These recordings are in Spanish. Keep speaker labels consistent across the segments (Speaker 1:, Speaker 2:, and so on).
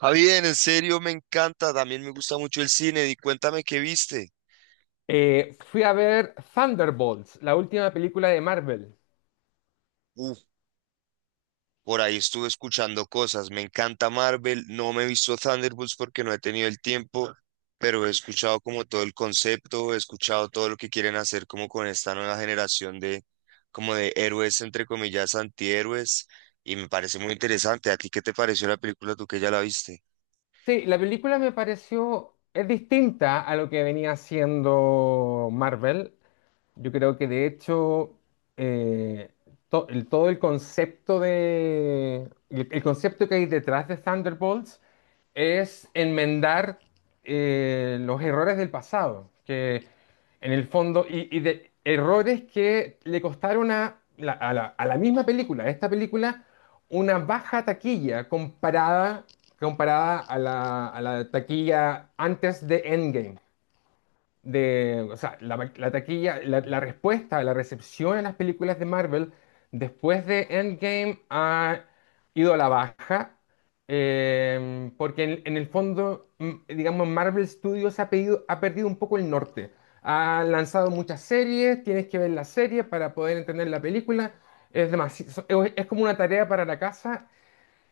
Speaker 1: Javier, en serio me encanta, también me gusta mucho el cine y cuéntame qué viste.
Speaker 2: Fui a ver Thunderbolts, la última película de Marvel.
Speaker 1: Uf, por ahí estuve escuchando cosas, me encanta Marvel, no me he visto Thunderbolts porque no he tenido el tiempo, pero he escuchado como todo el concepto, he escuchado todo lo que quieren hacer como con esta nueva generación de como de héroes entre comillas antihéroes y me parece muy interesante. ¿A ti qué te pareció la película tú que ya la viste?
Speaker 2: Sí, la película me pareció, es distinta a lo que venía haciendo Marvel. Yo creo que de hecho eh, todo el concepto de el concepto que hay detrás de Thunderbolts es enmendar los errores del pasado, que en el fondo y de errores que le costaron a la misma película, a esta película, una baja taquilla comparada a la taquilla antes de Endgame. O sea, la taquilla, la respuesta, la recepción a las películas de Marvel después de Endgame ha ido a la baja, porque en el fondo, digamos, Marvel Studios ha perdido un poco el norte. Ha lanzado muchas series, tienes que ver la serie para poder entender la película. Es demasi- so- Es como una tarea para la casa,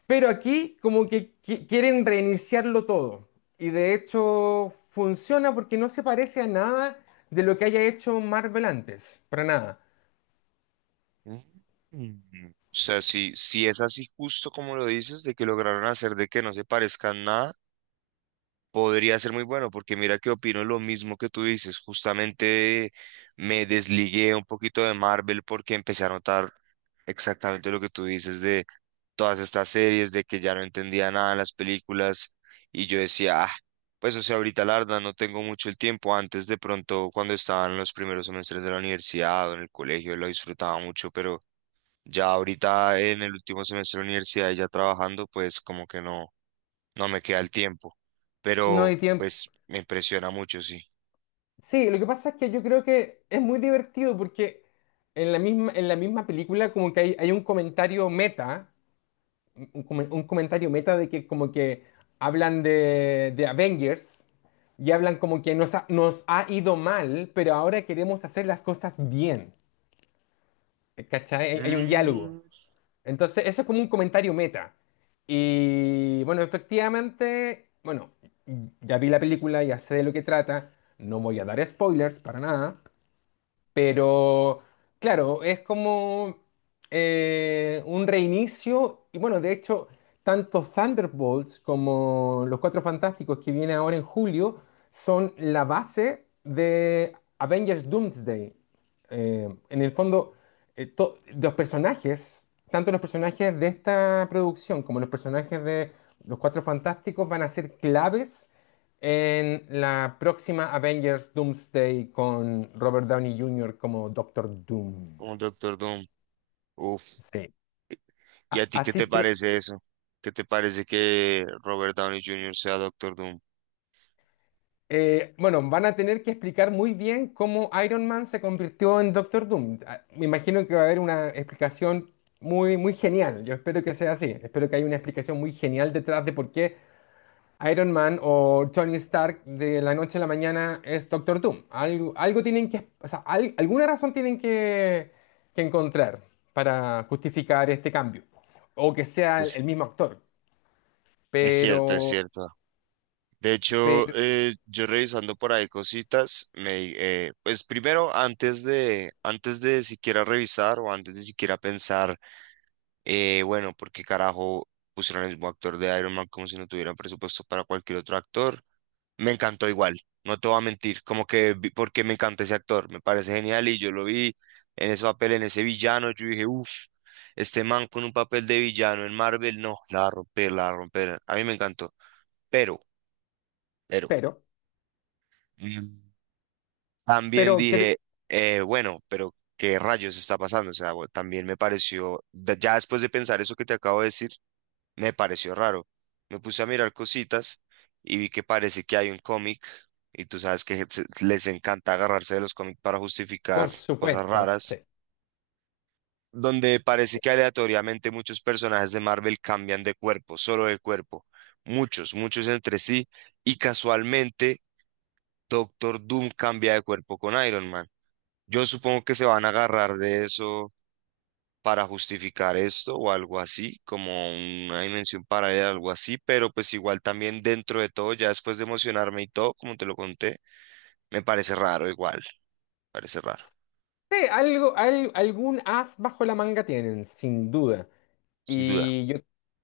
Speaker 2: pero aquí como que quieren reiniciarlo todo. Y de hecho funciona porque no se parece a nada de lo que haya hecho Marvel antes. Para nada.
Speaker 1: Mm. O sea, si es así justo como lo dices, de que lograron hacer de que no se parezcan nada. Podría ser muy bueno, porque mira que opino lo mismo que tú dices. Justamente me desligué un poquito de Marvel porque empecé a notar exactamente lo que tú dices de todas estas series, de que ya no entendía nada en las películas y yo decía, ah, pues o sea, ahorita la verdad no tengo mucho el tiempo. Antes de pronto, cuando estaba en los primeros semestres de la universidad o en el colegio, lo disfrutaba mucho, pero ya ahorita en el último semestre de la universidad y ya trabajando, pues como que no me queda el tiempo,
Speaker 2: No
Speaker 1: pero
Speaker 2: hay tiempo.
Speaker 1: pues me impresiona mucho, sí.
Speaker 2: Sí, lo que pasa es que yo creo que es muy divertido porque en la misma película como que hay un comentario meta, un comentario meta de que como que hablan de Avengers y hablan como que nos ha ido mal, pero ahora queremos hacer las cosas bien. ¿Cachai? Hay un diálogo.
Speaker 1: Mm,
Speaker 2: Entonces, eso es como un comentario meta. Y bueno, efectivamente, bueno, ya vi la película, ya sé de lo que trata, no voy a dar spoilers para nada, pero claro, es como un reinicio. Y bueno, de hecho, tanto Thunderbolts como Los Cuatro Fantásticos que viene ahora en julio son la base de Avengers Doomsday. En el fondo, los personajes, tanto los personajes de esta producción como los personajes de Los Cuatro Fantásticos van a ser claves en la próxima Avengers Doomsday con Robert Downey Jr. como Doctor Doom.
Speaker 1: un Doctor Doom. Uf.
Speaker 2: Sí.
Speaker 1: ¿Y a ti qué te
Speaker 2: Así que,
Speaker 1: parece eso? ¿Qué te parece que Robert Downey Jr. sea Doctor Doom?
Speaker 2: bueno, van a tener que explicar muy bien cómo Iron Man se convirtió en Doctor Doom. Ah, me imagino que va a haber una explicación muy, muy genial. Yo espero que sea así. Espero que haya una explicación muy genial detrás de por qué Iron Man o Tony Stark de la noche a la mañana es Doctor Doom. Algo, algo tienen que, o sea, alguna razón tienen que encontrar para justificar este cambio. O que sea el
Speaker 1: Es,
Speaker 2: mismo actor.
Speaker 1: es cierto, es
Speaker 2: Pero,
Speaker 1: cierto. De hecho,
Speaker 2: pero,
Speaker 1: yo revisando por ahí cositas, me, pues primero, antes de siquiera revisar o antes de siquiera pensar, bueno, ¿por qué carajo pusieron el mismo actor de Iron Man como si no tuvieran presupuesto para cualquier otro actor? Me encantó igual, no te voy a mentir, como que porque me encanta ese actor, me parece genial y yo lo vi en ese papel, en ese villano, yo dije, uff, este man con un papel de villano en Marvel, no, la va a romper, la va a romper, a mí me encantó, pero, pero,
Speaker 2: pero,
Speaker 1: mm, también
Speaker 2: pero, que-
Speaker 1: dije, bueno, pero ¿qué rayos está pasando? O sea, bueno, también me pareció, ya después de pensar eso que te acabo de decir, me pareció raro. Me puse a mirar cositas y vi que parece que hay un cómic y tú sabes que les encanta agarrarse de los cómics para justificar
Speaker 2: por
Speaker 1: cosas
Speaker 2: supuesto, sí.
Speaker 1: raras, donde parece que aleatoriamente muchos personajes de Marvel cambian de cuerpo, solo de cuerpo, muchos entre sí y casualmente Doctor Doom cambia de cuerpo con Iron Man. Yo supongo que se van a agarrar de eso para justificar esto o algo así, como una dimensión paralela, algo así, pero pues igual también dentro de todo, ya después de emocionarme y todo, como te lo conté, me parece raro igual, parece raro,
Speaker 2: Sí, algo, algún as bajo la manga tienen, sin duda.
Speaker 1: sin duda.
Speaker 2: Y yo,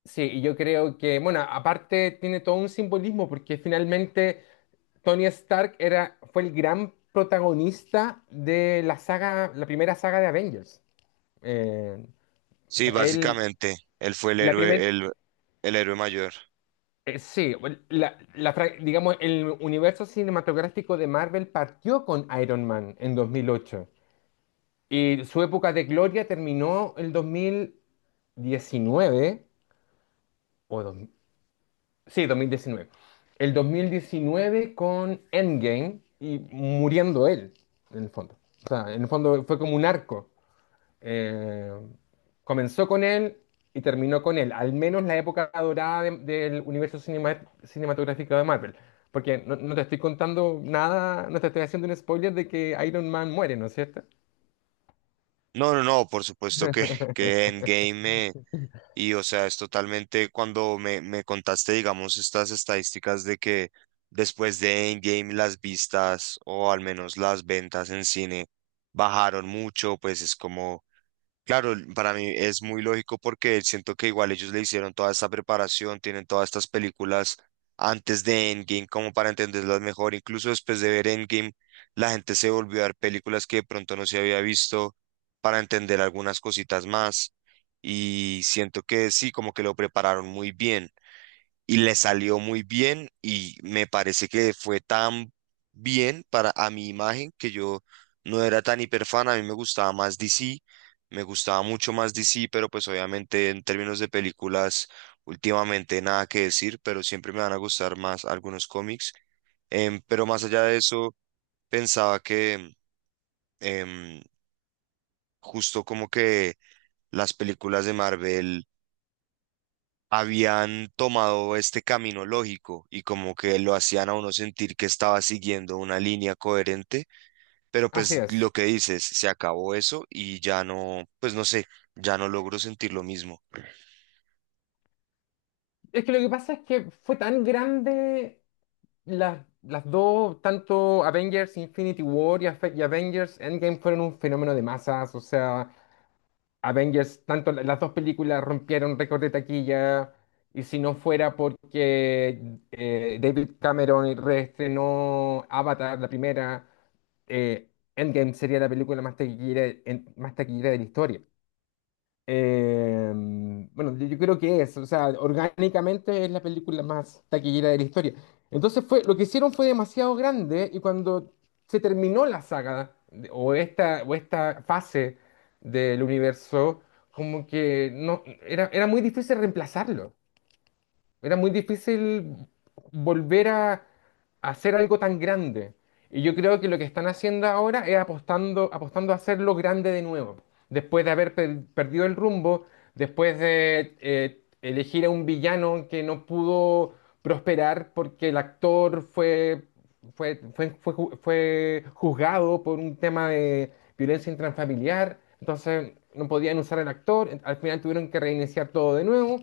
Speaker 2: sí, y yo creo que, bueno, aparte tiene todo un simbolismo porque finalmente Tony Stark era, fue el gran protagonista de la saga, la primera saga de Avengers. Eh, o
Speaker 1: Sí,
Speaker 2: sea, él,
Speaker 1: básicamente, él fue
Speaker 2: la primera,
Speaker 1: el héroe mayor.
Speaker 2: sí, digamos, el universo cinematográfico de Marvel partió con Iron Man en 2008 y su época de gloria terminó el dos mil diecinueve o dos- sí, dos mil diecinueve. El 2019 con Endgame y muriendo él, en el fondo. O sea, en el fondo fue como un arco. Eh, Comenzó con él y terminó con él, al menos la época dorada del universo cinematográfico de Marvel. Porque no, no te estoy contando nada, no te estoy haciendo un spoiler de que Iron Man muere, ¿no es cierto?
Speaker 1: No, no, no, por supuesto que Endgame me, y o sea, es totalmente cuando me contaste, digamos, estas estadísticas de que después de Endgame las vistas o al menos las ventas en cine bajaron mucho, pues es como, claro, para mí es muy lógico porque siento que igual ellos le hicieron toda esta preparación, tienen todas estas películas antes de Endgame como para entenderlas mejor. Incluso después de ver Endgame, la gente se volvió a ver películas que de pronto no se había visto para entender algunas cositas más. Y siento que sí, como que lo prepararon muy bien y le salió muy bien y me parece que fue tan bien para a mi imagen que yo no era tan hiperfan, a mí me gustaba más DC, me gustaba mucho más DC, pero pues obviamente en términos de películas últimamente nada que decir, pero siempre me van a gustar más algunos cómics. Pero más allá de eso, pensaba que em, justo como que las películas de Marvel habían tomado este camino lógico y como que lo hacían a uno sentir que estaba siguiendo una línea coherente, pero
Speaker 2: Así
Speaker 1: pues lo
Speaker 2: es.
Speaker 1: que dices, se acabó eso y ya no, pues no sé, ya no logro sentir lo mismo.
Speaker 2: Es que lo que pasa es que fue tan grande las dos, tanto Avengers Infinity War y Avengers Endgame fueron un fenómeno de masas, o sea, Avengers, tanto las dos películas rompieron récord de taquilla, y si no fuera porque David Cameron reestrenó Avatar, la primera, eh, Endgame sería la película más taquillera, más taquillera de la historia. Eh, bueno, yo creo que es, o sea, orgánicamente es la película más taquillera de la historia. Entonces fue, lo que hicieron fue demasiado grande y cuando se terminó la saga o esta fase del universo, como que no, era, era muy difícil reemplazarlo. Era muy difícil volver a hacer algo tan grande. Y yo creo que lo que están haciendo ahora es apostando, apostando a hacerlo grande de nuevo. Después de haber perdido el rumbo, después de elegir a un villano que no pudo prosperar porque el actor fue juzgado por un tema de violencia intrafamiliar. Entonces no podían usar al actor. Al final tuvieron que reiniciar todo de nuevo.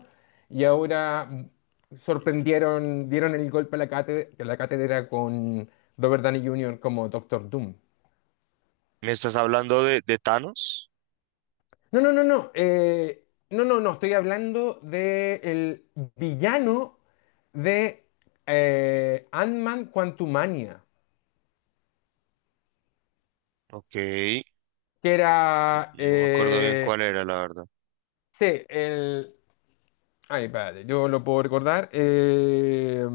Speaker 2: Y ahora sorprendieron, dieron el golpe a la cátedra con Robert Downey Jr. como Doctor Doom.
Speaker 1: ¿Me estás hablando de Thanos?
Speaker 2: No, no, no, no. No, no, no. Estoy hablando de el villano de Ant-Man Quantumania,
Speaker 1: Ok,
Speaker 2: que era.
Speaker 1: no me acuerdo bien cuál era, la verdad.
Speaker 2: Sí, el. Ay, espérate, yo lo puedo recordar.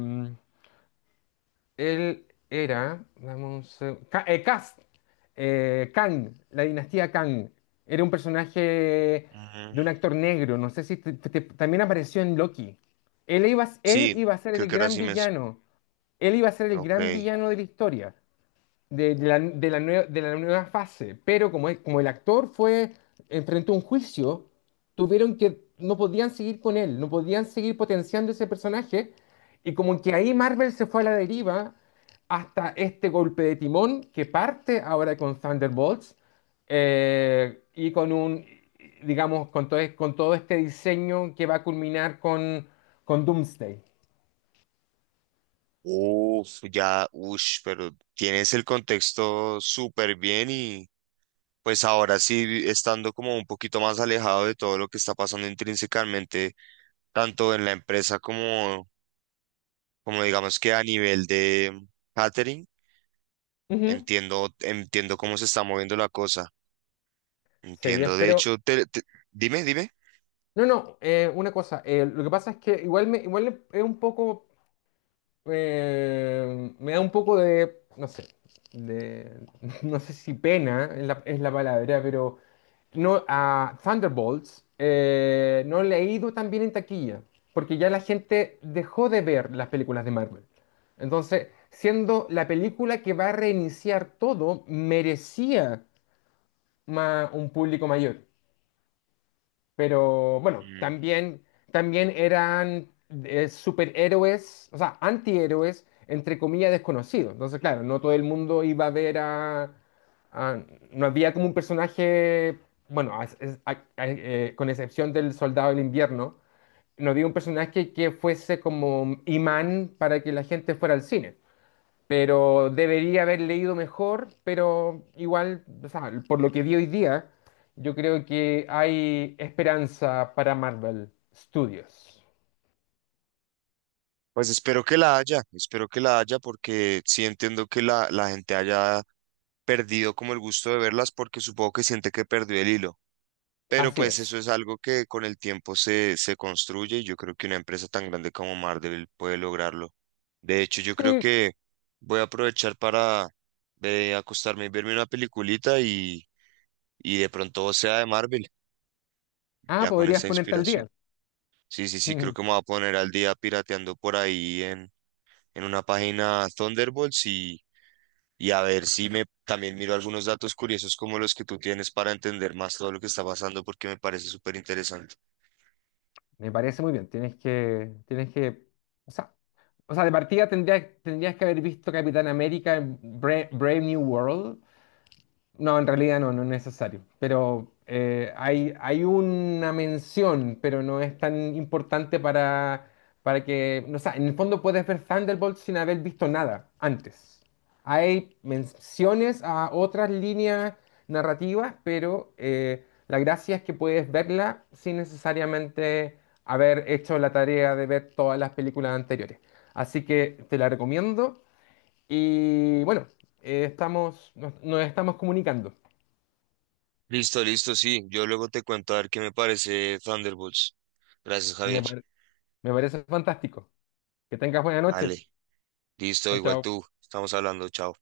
Speaker 2: Él era, dame un seg- Ka- Kast, Kang, la dinastía Kang. Era un personaje
Speaker 1: Ujú.
Speaker 2: de un actor negro, no sé si también apareció en Loki. Él
Speaker 1: Sí,
Speaker 2: iba a ser
Speaker 1: creo
Speaker 2: el
Speaker 1: que era
Speaker 2: gran
Speaker 1: así mismo.
Speaker 2: villano, él iba a ser el
Speaker 1: Ok.
Speaker 2: gran villano de la historia de la nueva fase, pero como, como el actor fue, enfrentó un juicio, tuvieron que, no podían seguir con él, no podían seguir potenciando ese personaje, y como que ahí Marvel se fue a la deriva hasta este golpe de timón que parte ahora con Thunderbolts, y con un, digamos, con todo este diseño que va a culminar con Doomsday.
Speaker 1: Uf, ya, ush, pero tienes el contexto súper bien y, pues ahora sí, estando como un poquito más alejado de todo lo que está pasando intrínsecamente, tanto en la empresa como, como digamos que a nivel de catering,
Speaker 2: Ujú.
Speaker 1: entiendo, entiendo cómo se está moviendo la cosa.
Speaker 2: Sí, yo
Speaker 1: Entiendo, de
Speaker 2: espero.
Speaker 1: hecho, dime, dime.
Speaker 2: No, no, una cosa, lo que pasa es que igual me, igual es un poco, me da un poco de, no sé, de, no sé si pena es es la palabra, pero no, a Thunderbolts no le ha ido tan bien en taquilla, porque ya la gente dejó de ver las películas de Marvel. Entonces, siendo la película que va a reiniciar todo, merecía un público mayor. Pero bueno,
Speaker 1: Mm,
Speaker 2: también, también eran superhéroes, o sea, antihéroes, entre comillas, desconocidos. Entonces, claro, no todo el mundo iba a ver a... a- no había como un personaje, bueno, con excepción del Soldado del Invierno, no había un personaje que fuese como imán para que la gente fuera al cine, pero debería haber leído mejor, pero igual, o sea, por lo que vi hoy día, yo creo que hay esperanza para Marvel Studios.
Speaker 1: pues espero que la haya, espero que la haya porque sí entiendo que la gente haya perdido como el gusto de verlas porque supongo que siente que perdió el hilo. Pero
Speaker 2: Así
Speaker 1: pues
Speaker 2: es.
Speaker 1: eso es algo que con el tiempo se, se construye y yo creo que una empresa tan grande como Marvel puede lograrlo. De hecho, yo creo
Speaker 2: Sí.
Speaker 1: que voy a aprovechar para acostarme y verme una peliculita y de pronto sea de Marvel,
Speaker 2: Ah,
Speaker 1: ya con
Speaker 2: podrías
Speaker 1: esa
Speaker 2: ponerte al
Speaker 1: inspiración.
Speaker 2: día.
Speaker 1: Sí, sí, sí, creo
Speaker 2: Mm,
Speaker 1: que me voy a poner al día pirateando por ahí en una página Thunderbolts y a ver si me también miro algunos datos curiosos como los que tú tienes para entender más todo lo que está pasando porque me parece súper interesante.
Speaker 2: me parece muy bien. Tienes que, o sea, o sea, de partida tendrías, tendrías que haber visto Capitán América en Brave New World. No, en realidad no, no es necesario. Pero hay, hay una mención, pero no es tan importante para que. No, o sea, en el fondo puedes ver Thunderbolt sin haber visto nada antes. Hay menciones a otras líneas narrativas, pero la gracia es que puedes verla sin necesariamente haber hecho la tarea de ver todas las películas anteriores. Así que te la recomiendo. Y bueno, estamos, nos estamos comunicando.
Speaker 1: Listo, listo, sí. Yo luego te cuento a ver qué me parece Thunderbolts. Gracias,
Speaker 2: Me,
Speaker 1: Javier.
Speaker 2: pare- Me parece fantástico. Que tengas buena noche.
Speaker 1: Ale, listo,
Speaker 2: Chao,
Speaker 1: igual
Speaker 2: chao.
Speaker 1: tú. Estamos hablando, chao.